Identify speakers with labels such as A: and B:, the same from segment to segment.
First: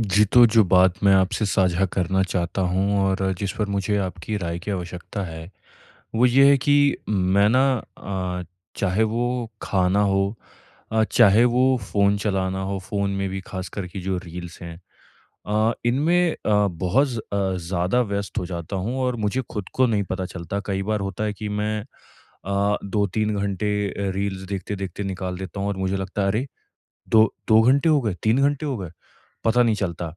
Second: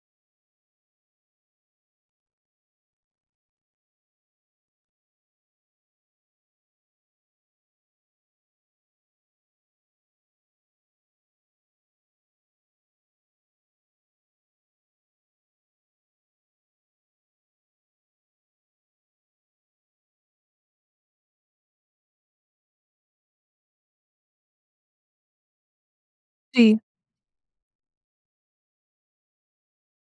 A: जी, तो जो बात मैं आपसे साझा करना चाहता हूँ और जिस पर मुझे आपकी राय की आवश्यकता है, वो ये है कि मैं ना अ, चाहे वो खाना हो चाहे वो फ़ोन चलाना हो, फ़ोन में भी ख़ासकर कि जो रील्स हैं इनमें बहुत ज़्यादा व्यस्त हो जाता हूँ और मुझे खुद को नहीं पता चलता। कई बार होता है कि मैं 2-3 घंटे रील्स देखते-देखते निकाल देता हूँ और मुझे लगता है, "अरे!
B: जी,
A: 2 घंटे हो गए, 3 घंटे हो गए।" पता नहीं चलता।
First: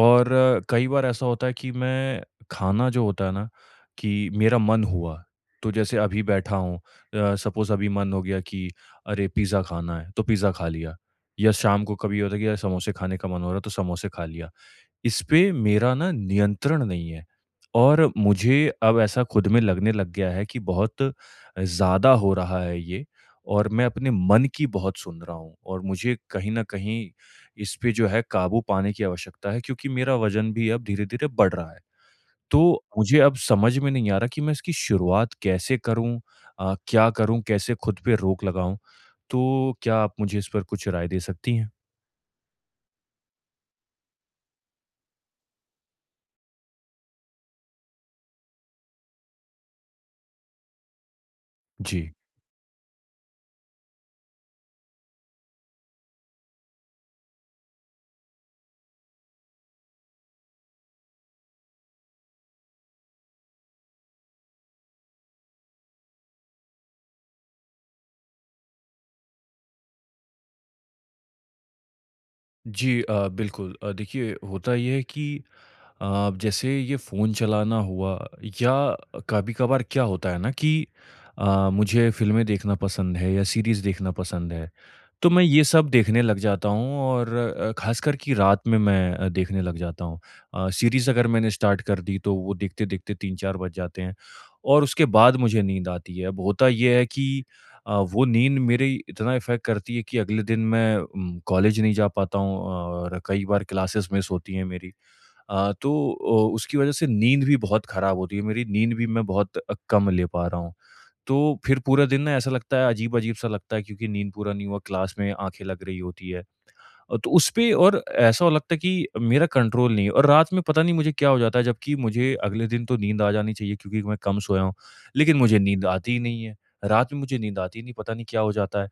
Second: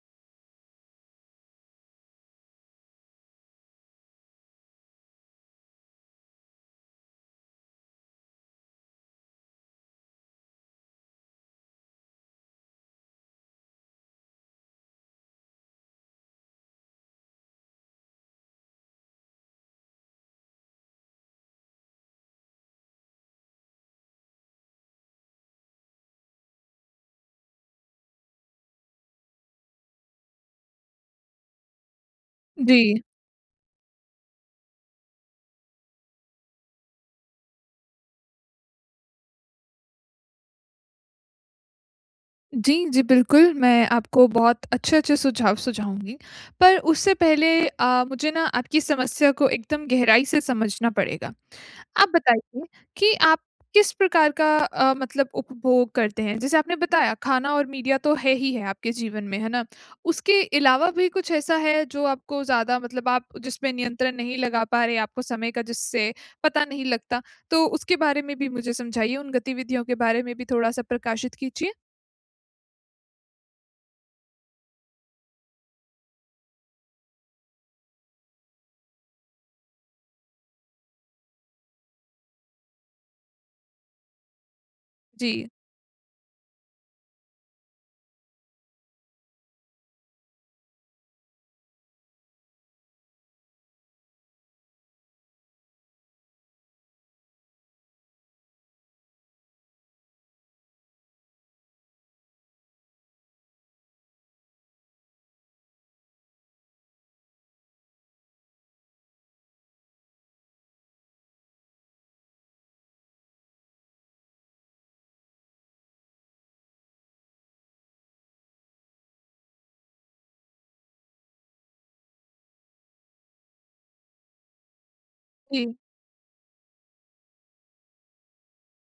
A: और कई बार ऐसा होता है कि मैं खाना जो होता है ना कि मेरा मन हुआ तो जैसे अभी बैठा हूँ सपोज अभी मन हो गया कि अरे पिज़्ज़ा खाना है तो पिज़्ज़ा खा लिया या शाम को कभी होता है कि यार समोसे खाने का मन हो रहा है तो समोसे खा लिया इसपे मेरा ना नियंत्रण नहीं है और मुझे अब ऐसा खुद में लगने लग गया है कि बहुत ज़्यादा हो रहा है ये और मैं अपने मन की बहुत सुन रहा हूँ और मुझे कहीं न कहीं इस पे जो है काबू पाने की आवश्यकता है क्योंकि मेरा वज़न भी अब धीरे-धीरे बढ़ रहा है। तो
B: जी।
A: मुझे अब समझ में नहीं आ रहा कि मैं इसकी शुरुआत कैसे करूँ? क्या करूँ? कैसे खुद पे रोक लगाऊँ? तो क्या आप मुझे इस पर कुछ राय दे सकती हैं?
B: जी, जी, बिल्कुल, मैं आपको बहुत अच्छे-अच्छे सुझाव सुझाऊँगी। पर उससे पहले मुझे ना आपकी समस्या को एकदम गहराई से समझना पड़ेगा।
A: जी।
B: आप बताइए कि आप किस प्रकार का मतलब उपभोग करते हैं? जैसे आपने बताया खाना और मीडिया तो है ही है आपके जीवन में, है ना? उसके अलावा भी कुछ ऐसा है जो आपको ज़्यादा मतलब आप जिसपे नियंत्रण नहीं लगा पा रहे, आपको समय का जिससे पता नहीं लगता? तो उसके बारे में भी मुझे समझाइए, उन गतिविधियों के बारे में भी थोड़ा-सा प्रकाशित कीजिए।
A: जी, बिल्कुल देखिए होता ये है कि जैसे ये फ़ोन चलाना हुआ या कभी-कभार क्या होता है ना कि मुझे फ़िल्में देखना पसंद है या सीरीज़ देखना पसंद है, तो मैं
B: जी,
A: ये सब देखने लग जाता हूँ और ख़ासकर कि रात में मैं देखने लग जाता हूँ। सीरीज़ अगर मैंने स्टार्ट कर दी तो वो देखते-देखते 3-4 बज जाते हैं और उसके बाद मुझे नींद आती है। अब होता ये है कि वो नींद मेरी इतना इफ़ेक्ट करती है कि अगले दिन मैं कॉलेज नहीं जा पाता हूँ और कई बार क्लासेस मिस होती हैं मेरी। तो उसकी वजह से नींद भी बहुत खराब होती है मेरी, नींद भी मैं बहुत कम ले पा रहा हूँ। तो फिर पूरा दिन ना ऐसा लगता है अजीब-अजीब सा लगता है क्योंकि नींद पूरा नहीं हुआ, क्लास में आँखें लग रही होती है। तो उसपे और ऐसा लगता है कि मेरा कंट्रोल नहीं है और रात में पता नहीं मुझे क्या हो जाता है जबकि मुझे अगले दिन तो नींद आ जानी चाहिए क्योंकि मैं कम सोया हूँ, लेकिन मुझे
B: जी।
A: नींद आती ही नहीं है। रात में मुझे नींद आती ही नहीं, पता नहीं क्या हो जाता है।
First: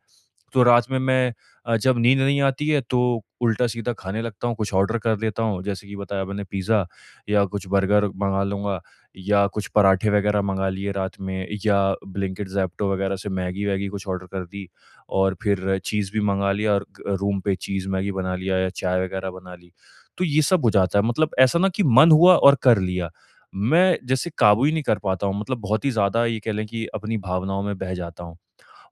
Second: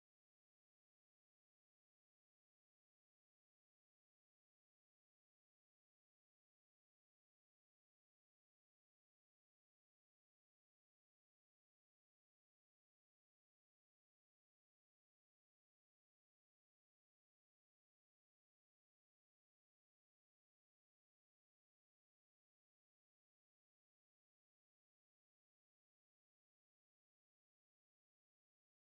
A: तो रात में मैं जब नींद नहीं आती है तो उल्टा-सीधा खाने लगता हूँ, कुछ ऑर्डर कर लेता हूँ, जैसे कि बताया मैंने पिज़्ज़ा या कुछ बर्गर मँगा लूँगा या कुछ पराठे वगैरह मँगा लिए रात में या ब्लिंकिट, ज़ेप्टो वगैरह से मैगी-वैगी कुछ ऑर्डर कर दी और फिर चीज़ भी मँगा लिया और ग रूम पे चीज़ मैगी बना लिया या चाय वगैरह बना ली। तो ये सब हो जाता है मतलब ऐसा ना कि मन हुआ और कर लिया। मैं जैसे काबू ही नहीं कर पाता हूँ मतलब बहुत ही ज़्यादा ये कह लें कि अपनी भावनाओं में बह जाता हूँ।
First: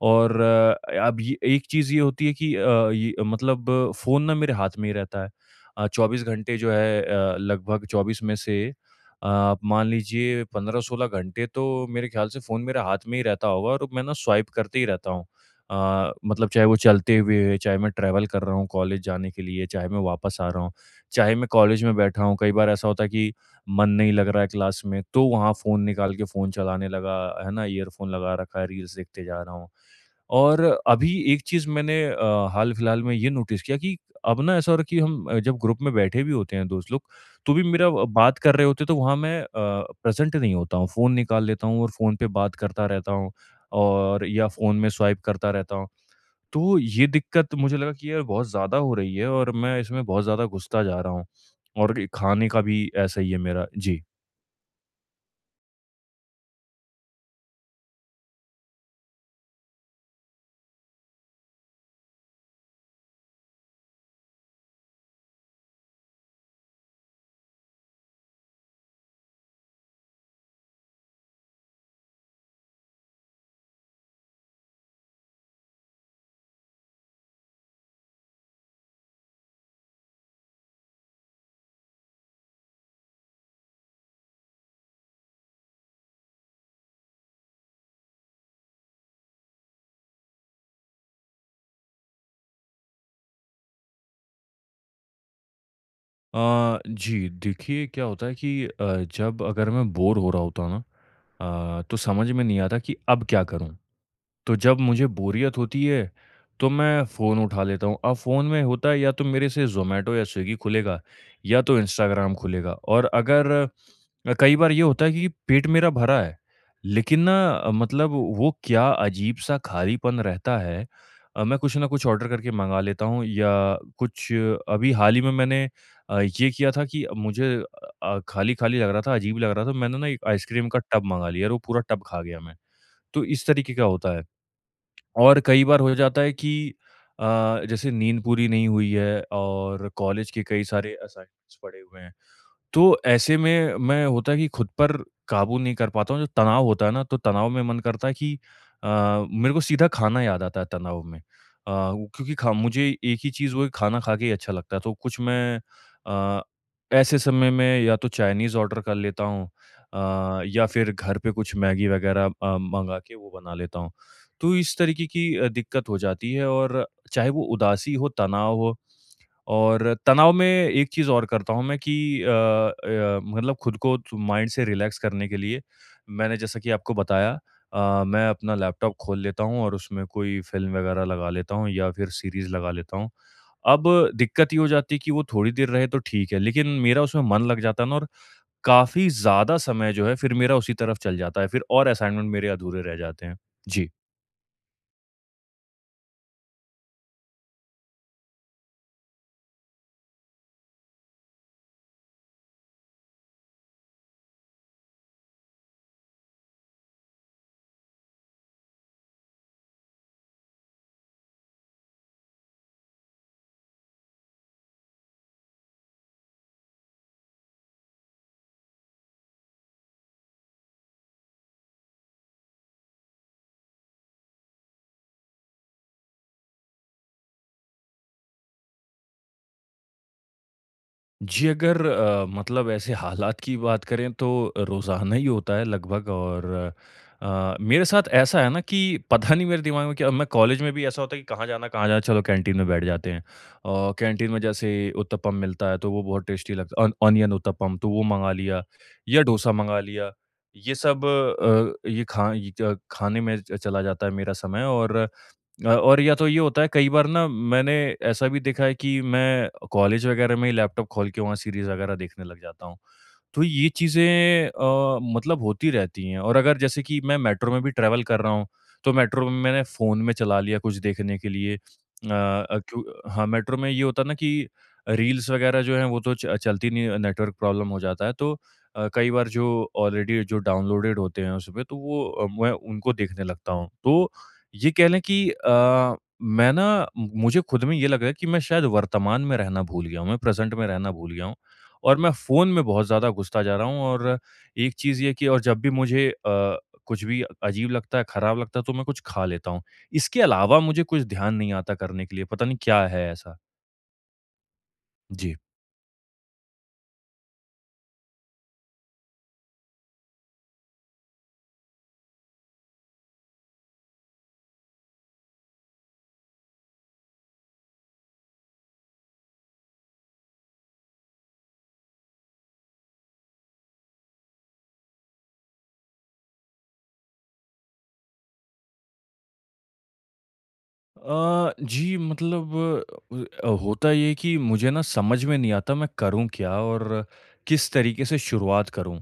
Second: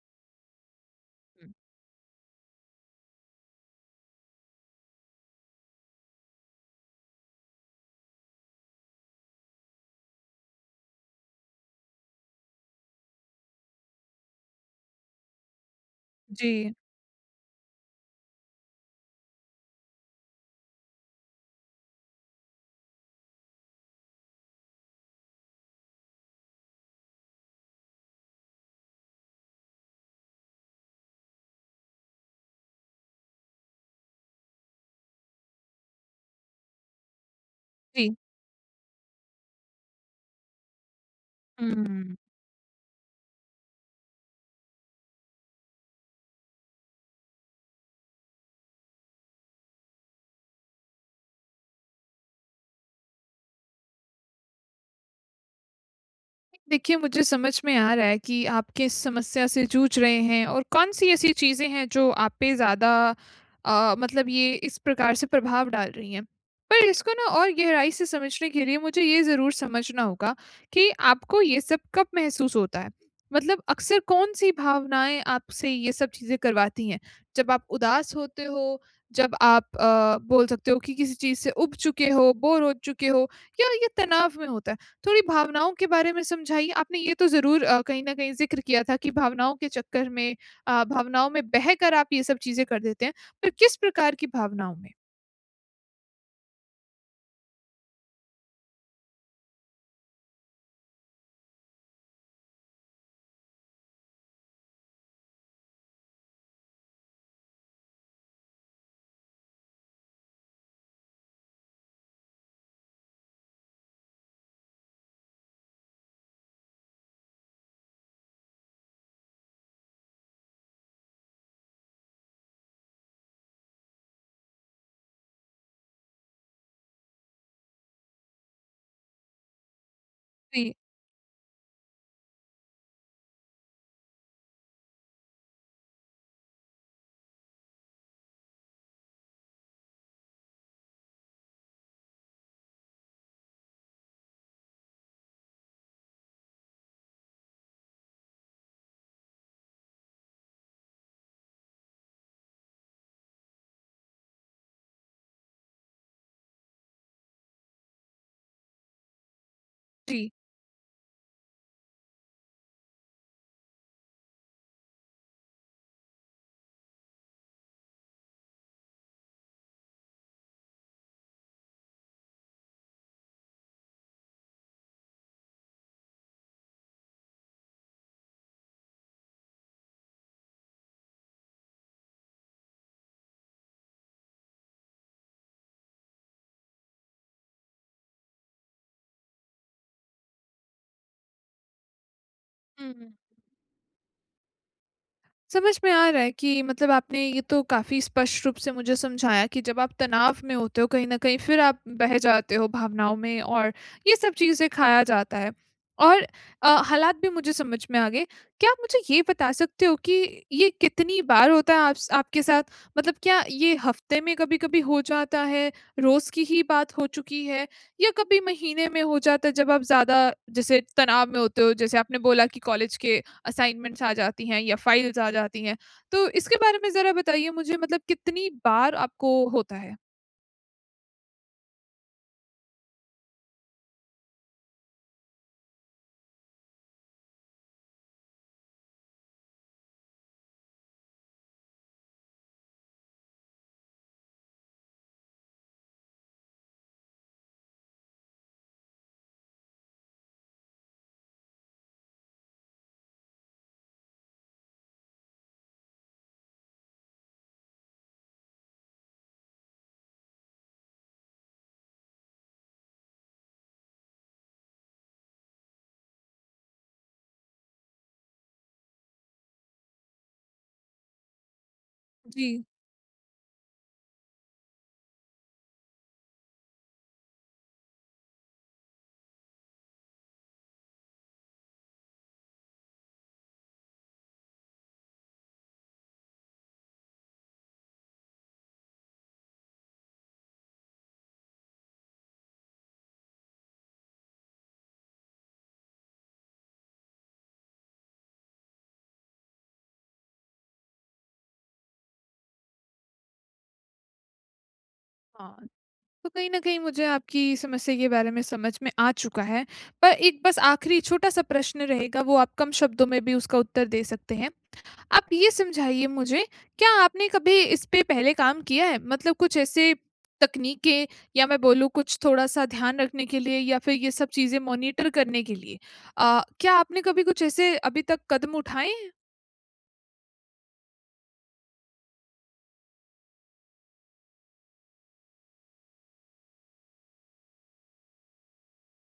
A: और अब ये
B: हुँ।
A: एक चीज़ ये होती है कि ये मतलब फ़ोन ना मेरे हाथ में ही रहता है। 24 घंटे जो है लगभग 24 में से आप मान लीजिए 15-16 घंटे तो मेरे ख़्याल से फ़ोन मेरे हाथ में ही रहता होगा और मैं ना स्वाइप करते ही रहता हूँ। मतलब चाहे
B: जी,
A: वो चलते हुए है, चाहे मैं ट्रैवल कर रहा हूँ कॉलेज जाने के लिए, चाहे मैं वापस आ रहा हूँ, चाहे मैं कॉलेज में बैठा हूँ। कई बार ऐसा होता है कि मन नहीं लग रहा है क्लास में, तो वहाँ फ़ोन निकाल के फ़ोन चलाने लगा, है ना? ईयरफ़ोन लगा रखा है, रील्स देखते जा रहा हूँ। और अभी एक चीज़ मैंने हाल-फिलहाल में ये नोटिस किया कि अब ना ऐसा हो रहा है कि हम जब ग्रुप में बैठे भी होते हैं दोस्त लोग, तो भी मेरा व
B: जी।
A: बात कर रहे होते हैं तो वहाँ मैं प्रेज़ेंट नहीं होता हूँ। फ़ोन निकाल लेता हूँ और फ़ोन
B: हुँ।
A: पे बात करता रहता हूँ और या फ़ोन में स्वाइप करता रहता हूँ। तो ये दिक्कत मुझे लगा कि यार बहुत ज़्यादा हो रही है और मैं इसमें बहुत ज़्यादा घुसता जा रहा हूँ। और ये खाने का भी ऐसा ही है मेरा। जी।
B: देखिए, मुझे समझ में आ रहा है कि आप किस समस्या से जूझ रहे हैं और कौन-सी ऐसी चीज़ें हैं जो आप पे ज़्यादा मतलब ये इस प्रकार से प्रभाव डाल रही हैं। पर इसको ना और गहराई से समझने के लिए मुझे ये ज़रूर समझना होगा कि आपको ये सब कब महसूस होता है? मतलब अक्सर कौन-सी भावनाएँ आपसे ये सब चीज़ें करवाती हैं? जब आप उदास होते हो, जब आप बोल सकते हो कि किसी चीज़ से ऊब चुके हो, बोर हो चुके हो या ये तनाव में होता है? थोड़ी भावनाओं के बारे में समझाइए। आपने ये तो ज़रूर कहीं न कहीं ज़िक्र किया था कि भावनाओं के चक्कर में भावनाओं में बह कर आप ये सब चीज़ें कर देते हैं। पर किस प्रकार की भावनाओं में?
A: जी, देखिए क्या होता है कि जब अगर मैं बोर हो रहा होता हूँ ना तो समझ में नहीं आता कि अब क्या करूँ? तो जब मुझे बोरियत होती है, तो मैं फ़ोन उठा लेता हूँ। अब फ़ोन में होता है या तो मेरे से ज़ोमैटो या स्विगी खुलेगा या तो इंस्टाग्राम खुलेगा और अगर कई बार ये होता है कि पेट मेरा भरा है, लेकिन ना मतलब वो क्या अजीब-सा खालीपन रहता है। मैं कुछ न कुछ ऑर्डर करके मँगा लेता हूँ या कुछ अभी हाल ही में मैंने ये किया था कि मुझे खाली-खाली लग रहा था, अजीब लग रहा था। मैंने ना एक आइसक्रीम
B: जी,
A: का टब मँगा लिया और वो पूरा टब खा गया मैं। तो इस तरीके का होता है। और कई बार हो जाता है कि अ, जैसे नींद पूरी नहीं हुई है और कॉलेज के कई सारे असाइनमेंट्स पड़े हुए हैं तो ऐसे में मैं होता है कि खुद पर काबू नहीं कर पाता हूँ, जो तनाव होता है ना, तो तनाव में मन करता है कि अ, मेरे को सीधा खाना याद आता है तनाव में। वो- क्योंकि खा मुझे एक ही चीज़ वो है खाना खा के ही अच्छा लगता है, तो कुछ मैं अ, ऐसे समय में या तो चाइनीज़ ऑर्डर कर लेता हूँ
B: जी।
A: या फिर घर पे कुछ मैगी वगैरह मँगा के वो बना लेता हूँ। तो इस तरीके की दिक्कत हो जाती है और चाहे वो उदासी हो, तनाव हो और तनाव में एक चीज़ और करता हूँ मैं कि मतलब खुद को तो माइंड से रिलैक्स करने के लिए मैंने जैसा कि आपको बताया मैं अपना लैपटॉप खोल लेता हूँ और उसमें कोई फ़िल्म वगैरह लगा लेता हूँ या फिर सीरीज़ लगा लेता हूँ। अब दिक्कत ये हो जाती है कि वो थोड़ी देर रहे तो ठीक है, लेकिन मेरा उसमें मन लग जाता है ना और काफ़ी ज़्यादा समय जो है फिर मेरा उसी तरफ चल जाता है, फिर और असाइनमेंट मेरे अधूरे रह
B: हुँ।
A: जाते हैं। जी।
B: समझ में आ रहा है कि मतलब आपने ये तो काफ़ी स्पष्ट रूप से मुझे समझाया कि जब आप तनाव में होते हो कहीं न कहीं फिर आप बह जाते हो भावनाओं में और ये सब चीज़ें खाया जाता है। और हालात भी मुझे समझ में आ गए। क्या आप मुझे ये बता सकते हो कि ये कितनी बार होता है आप स आपके साथ? मतलब क्या ये हफ़्ते में कभी-कभी हो जाता है, रोज़ की ही बात हो चुकी है या कभी महीने में हो जाता है जब आप ज़्यादा जैसे तनाव में होते हो, जैसे आपने बोला कि कॉलेज के असाइनमेंट्स आ जाती हैं या फाइल्स आ जाती हैं। तो इसके बारे में ज़रा बताइए मुझे मतलब कितनी बार आपको होता है?
A: जी, अगर मतलब ऐसे हालात की बात करें तो रोज़ाना ही होता है लगभग और मेरे साथ ऐसा है ना कि पता नहीं मेरे दिमाग में क्या मैं कॉलेज में भी ऐसा होता है कि कहाँ जाना चलो कैंटीन में बैठ जाते हैं। और कैंटीन में जैसे उत्तपम मिलता है तो वो बहुत टेस्टी लगता है ऑन ऑनियन उत्तपम तो वो मँगा लिया या डोसा मँगा लिया। ये सब ये खा ये च खाने में च चला जाता है मेरा समय और और या तो ये होता है कई बार ना मैंने ऐसा भी देखा है कि मैं कॉलेज वगैरह में ही लैपटॉप खोल के वहाँ सीरीज़ वगैरह देखने लग जाता हूँ। तो ये चीज़ें मतलब होती रहती हैं और अगर जैसे कि मैं मेट्रो में भी ट्रैवल कर रहा हूँ, तो मेट्रो में मैंने फ़ोन में चला लिया कुछ देखने के लिए।
B: जी।
A: क्यों हाँ, मेट्रो में ये होता है ना कि रील्स वगैरह जो हैं वो तो च चलती नहीं है, नेटवर्क प्रॉब्लम हो जाता है। तो कई बार जो ऑलरेडी जो डाउनलोडेड होते हैं उसमें तो वो मैं उनको देखने लगता हूँ। तो ये कह लें कि मैं ना मुझे खुद में ये लगा कि मैं शायद वर्तमान में रहना भूल गया हूँ, मैं प्रेज़ेंट में रहना भूल गया हूँ। और मैं फ़ोन में बहुत ज़्यादा घुसता जा रहा हूँ और एक चीज़ ये कि और जब भी मुझे कुछ भी अजीब लगता है, खराब लगता है, तो मैं कुछ खा लेता हूँ। इसके अलावा मुझे कुछ ध्यान नहीं आता करने के लिए, पता नहीं क्या है ऐसा? जी।
B: हाँ, तो कहीं न कहीं मुझे आपकी समस्या के बारे में समझ में आ चुका है। पर एक बस आखिरी छोटा-सा प्रश्न रहेगा, वो आप कम शब्दों में भी उसका उत्तर दे सकते हैं। आप ये समझाइए मुझे, क्या आपने कभी इस पे पहले काम किया है? मतलब कुछ ऐसे तकनीकें या मैं बोलूँ कुछ थोड़ा-सा ध्यान रखने के लिए या फिर ये सब चीज़ें मॉनिटर करने के लिए क्या आपने कभी कुछ ऐसे अभी तक कदम उठाए?
A: जी मतलब होता ये है कि मुझे ना समझ में नहीं आता मैं करूँ क्या और किस तरीके से शुरुआत करूँ।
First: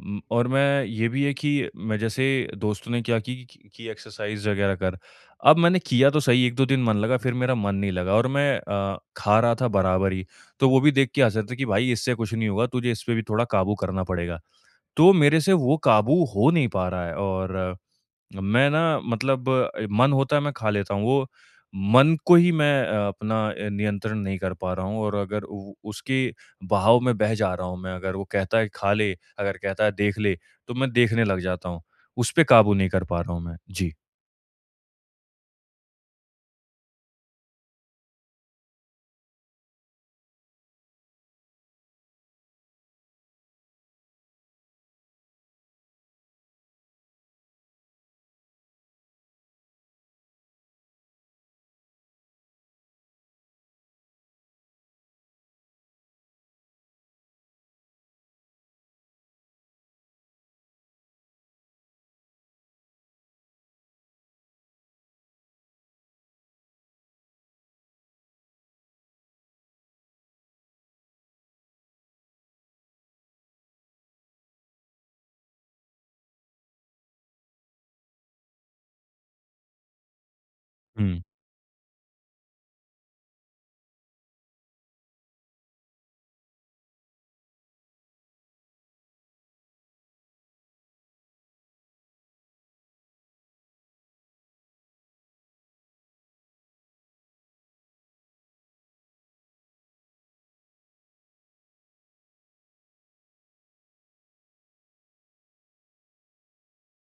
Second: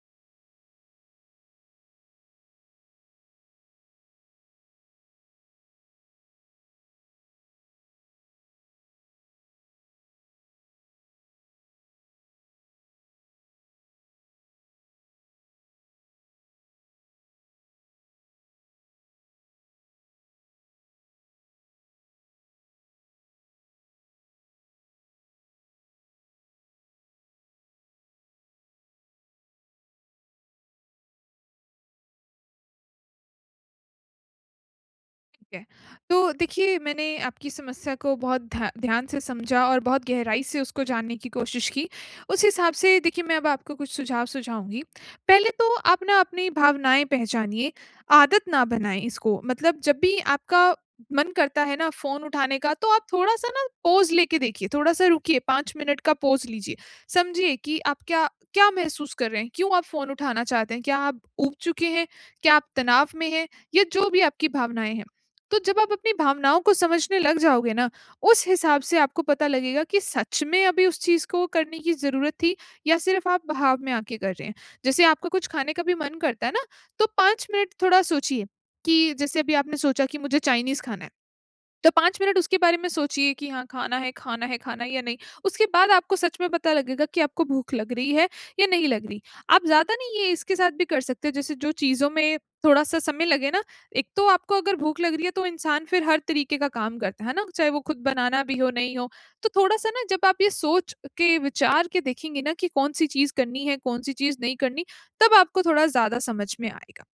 A: म और मैं ये भी है कि मैं जैसे दोस्तों ने क्या की कि एक्सरसाइज़ वगैरह कर। अब मैंने किया तो सही 1-2 दिन मन लगा फिर मेरा मन नहीं लगा और मैं खा रहा था बराबर ही। तो वो भी देख के हँस रहे थे कि भाई इससे कुछ नहीं होगा तुझे इस पे भी थोड़ा काबू करना पड़ेगा। तो मेरे से वो काबू हो नहीं पा रहा है और मैं ना मतलब मन होता है मैं खा लेता हूँ, वो मन को ही मैं अपना नियंत्रण नहीं कर पा रहा हूँ और अगर उ उसके बहाव में बह जा रहा हूँ मैं, अगर वो कहता है खा ले, अगर कहता है देख ले, तो मैं देखने लग जाता हूँ। उस पे काबू नहीं कर पा रहा हूँ मैं। जी।
B: ठीक है। तो देखिए मैंने आपकी समस्या को बहुत ध्यान से समझा और बहुत गहराई से उसको जानने की कोशिश की। उस हिसाब से देखिए मैं अब आपको कुछ सुझाव सुझाऊँगी। पहले तो आप ना अपनी भावनाएँ पहचानिए, आदत ना बनाएँ इसको। मतलब जब भी आपका मन करता है ना फ़ोन उठाने का तो आप थोड़ा-सा ना पॉज़ लेके देखिए, थोड़ा-सा रुकिए 5 मिनट का पॉज़ लीजिए। समझिए कि आप क्या क्या महसूस कर रहे हैं? क्यों आप फ़ोन उठाना चाहते हैं? क्या आप ऊब चुके हैं? क्या आप तनाव में हैं? या जो भी आपकी भावनाएँ हैं। तो जब आप अपनी भावनाओं को समझने लग जाओगे ना, उस हिसाब से आपको पता लगेगा कि सच में अभी उस चीज़ को करने की ज़रूरत थी या सिर्फ़ आप बहाव में आके कर रहे हैं। जैसे आपका कुछ खाने का भी मन करता है ना, तो 5 मिनट थोड़ा सोचिए कि जैसे अभी आपने सोचा कि मुझे चाइनीज़ खाना है।
A: हुँ।
B: तो 5 मिनट उसके बारे में सोचिए कि हाँ, खाना है, खाना है, खाना है या नहीं। उसके बाद आपको सच में पता लगेगा कि आपको भूख लग रही है या नहीं लग रही। आप ज़्यादा नहीं ये इसके साथ भी कर सकते हो जैसे जो चीज़ों में थोड़ा-सा समय लगे ना, एक तो आपको अगर भूख लग रही है तो इंसान फिर हर तरीके का काम करता है ना, चाहे वो खुद बनाना भी हो, नहीं हो। तो थोड़ा-सा ना जब आप ये सोच के विचार के देखेंगे ना कि कौन-सी चीज़ करनी है, कौन-सी चीज़ नहीं करनी, तब आपको थोड़ा ज़्यादा समझ में आएगा।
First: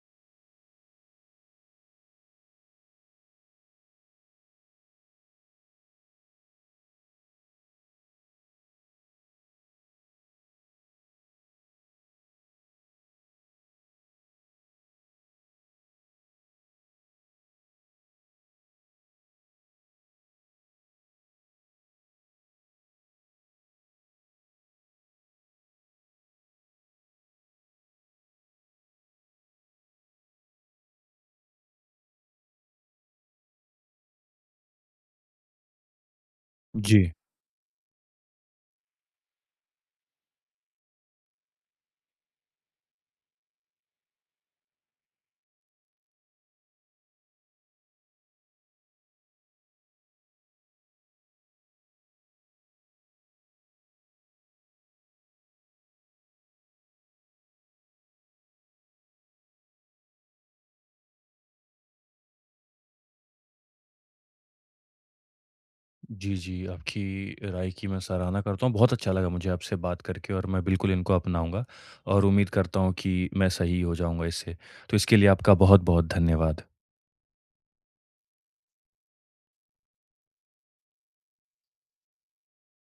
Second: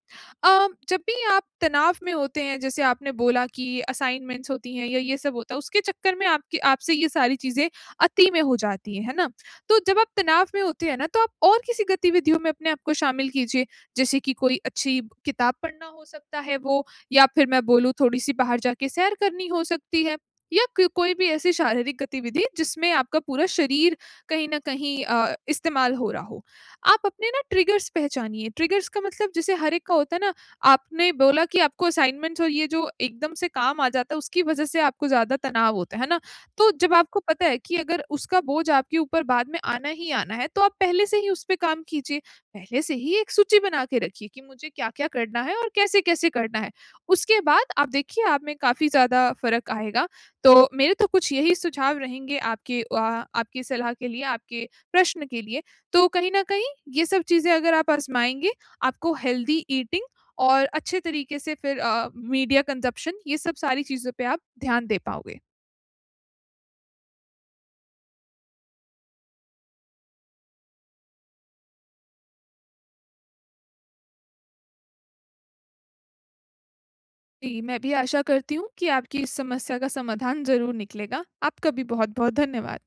B: जब भी आप तनाव में होते हैं जैसे आपने बोला कि असाइनमेंट्स होती हैं या ये सब होता है उसके चक्कर में आपकी आपसे ये सारी चीज़ें अति में हो जाती हैं, है ना? तो जब आप तनाव में होते हैं ना तो आप और किसी गतिविधियों में अपने आप को शामिल कीजिए, जैसे कि कोई अच्छी किताब पढ़ना हो सकता है वो या फिर मैं बोलूँ थोड़ी-सी बाहर जाके सैर करनी हो सकती है या क कोई भी ऐसी शारीरिक गतिविधि जिसमें आपका पूरा शरीर कहीं न कहीं इस्तेमाल हो रहा हो। आप अपने ना ट्रिगर्स पहचानिए, ट्रिगर्स का मतलब जैसे हर एक का होता है ना, आपने बोला कि आपको असाइनमेंट्स और ये जो एकदम से काम आ जाता है उसकी वज़ह से आपको ज़्यादा तनाव होता है ना? तो जब
A: जी।
B: आपको पता है कि अगर उसका बोझ आपके ऊपर बाद में आना ही आना है तो आप पहले से ही उस पे काम कीजिए। पहले से ही एक सूची बना के रखिए कि मुझे क्या-क्या करना है और कैसे-कैसे करना है। उसके बाद आप देखिए आप में काफ़ी ज़्यादा फ़र्क आएगा। तो मेरे तो कुछ यही सुझाव रहेंगे आपकी सलाह के लिए, आपके प्रश्न के लिए। तो कहीं न कहीं ये सब चीज़ें अगर आप आज़माएँगे, आपको हेल्दी ईटिंग और अच्छे तरीके से फिर मीडिया कंज़प्शन ये सब सारी चीज़ों पे आप ध्यान दे पाओगे।
A: जी, जी, आपकी राय की मैं सराहना करता हूँ, बहुत अच्छा लगा मुझे आपसे बात करके और मैं बिल्कुल इनको अपनाऊँगा और उम्मीद करता हूँ कि मैं सही हो जाऊँगा इससे। तो इसके लिए आपका बहुत-बहुत धन्यवाद।
B: जी, मैं भी आशा करती हूँ कि आपकी इस समस्या का समाधान ज़रूर निकलेगा। आपका भी बहुत-बहुत धन्यवाद।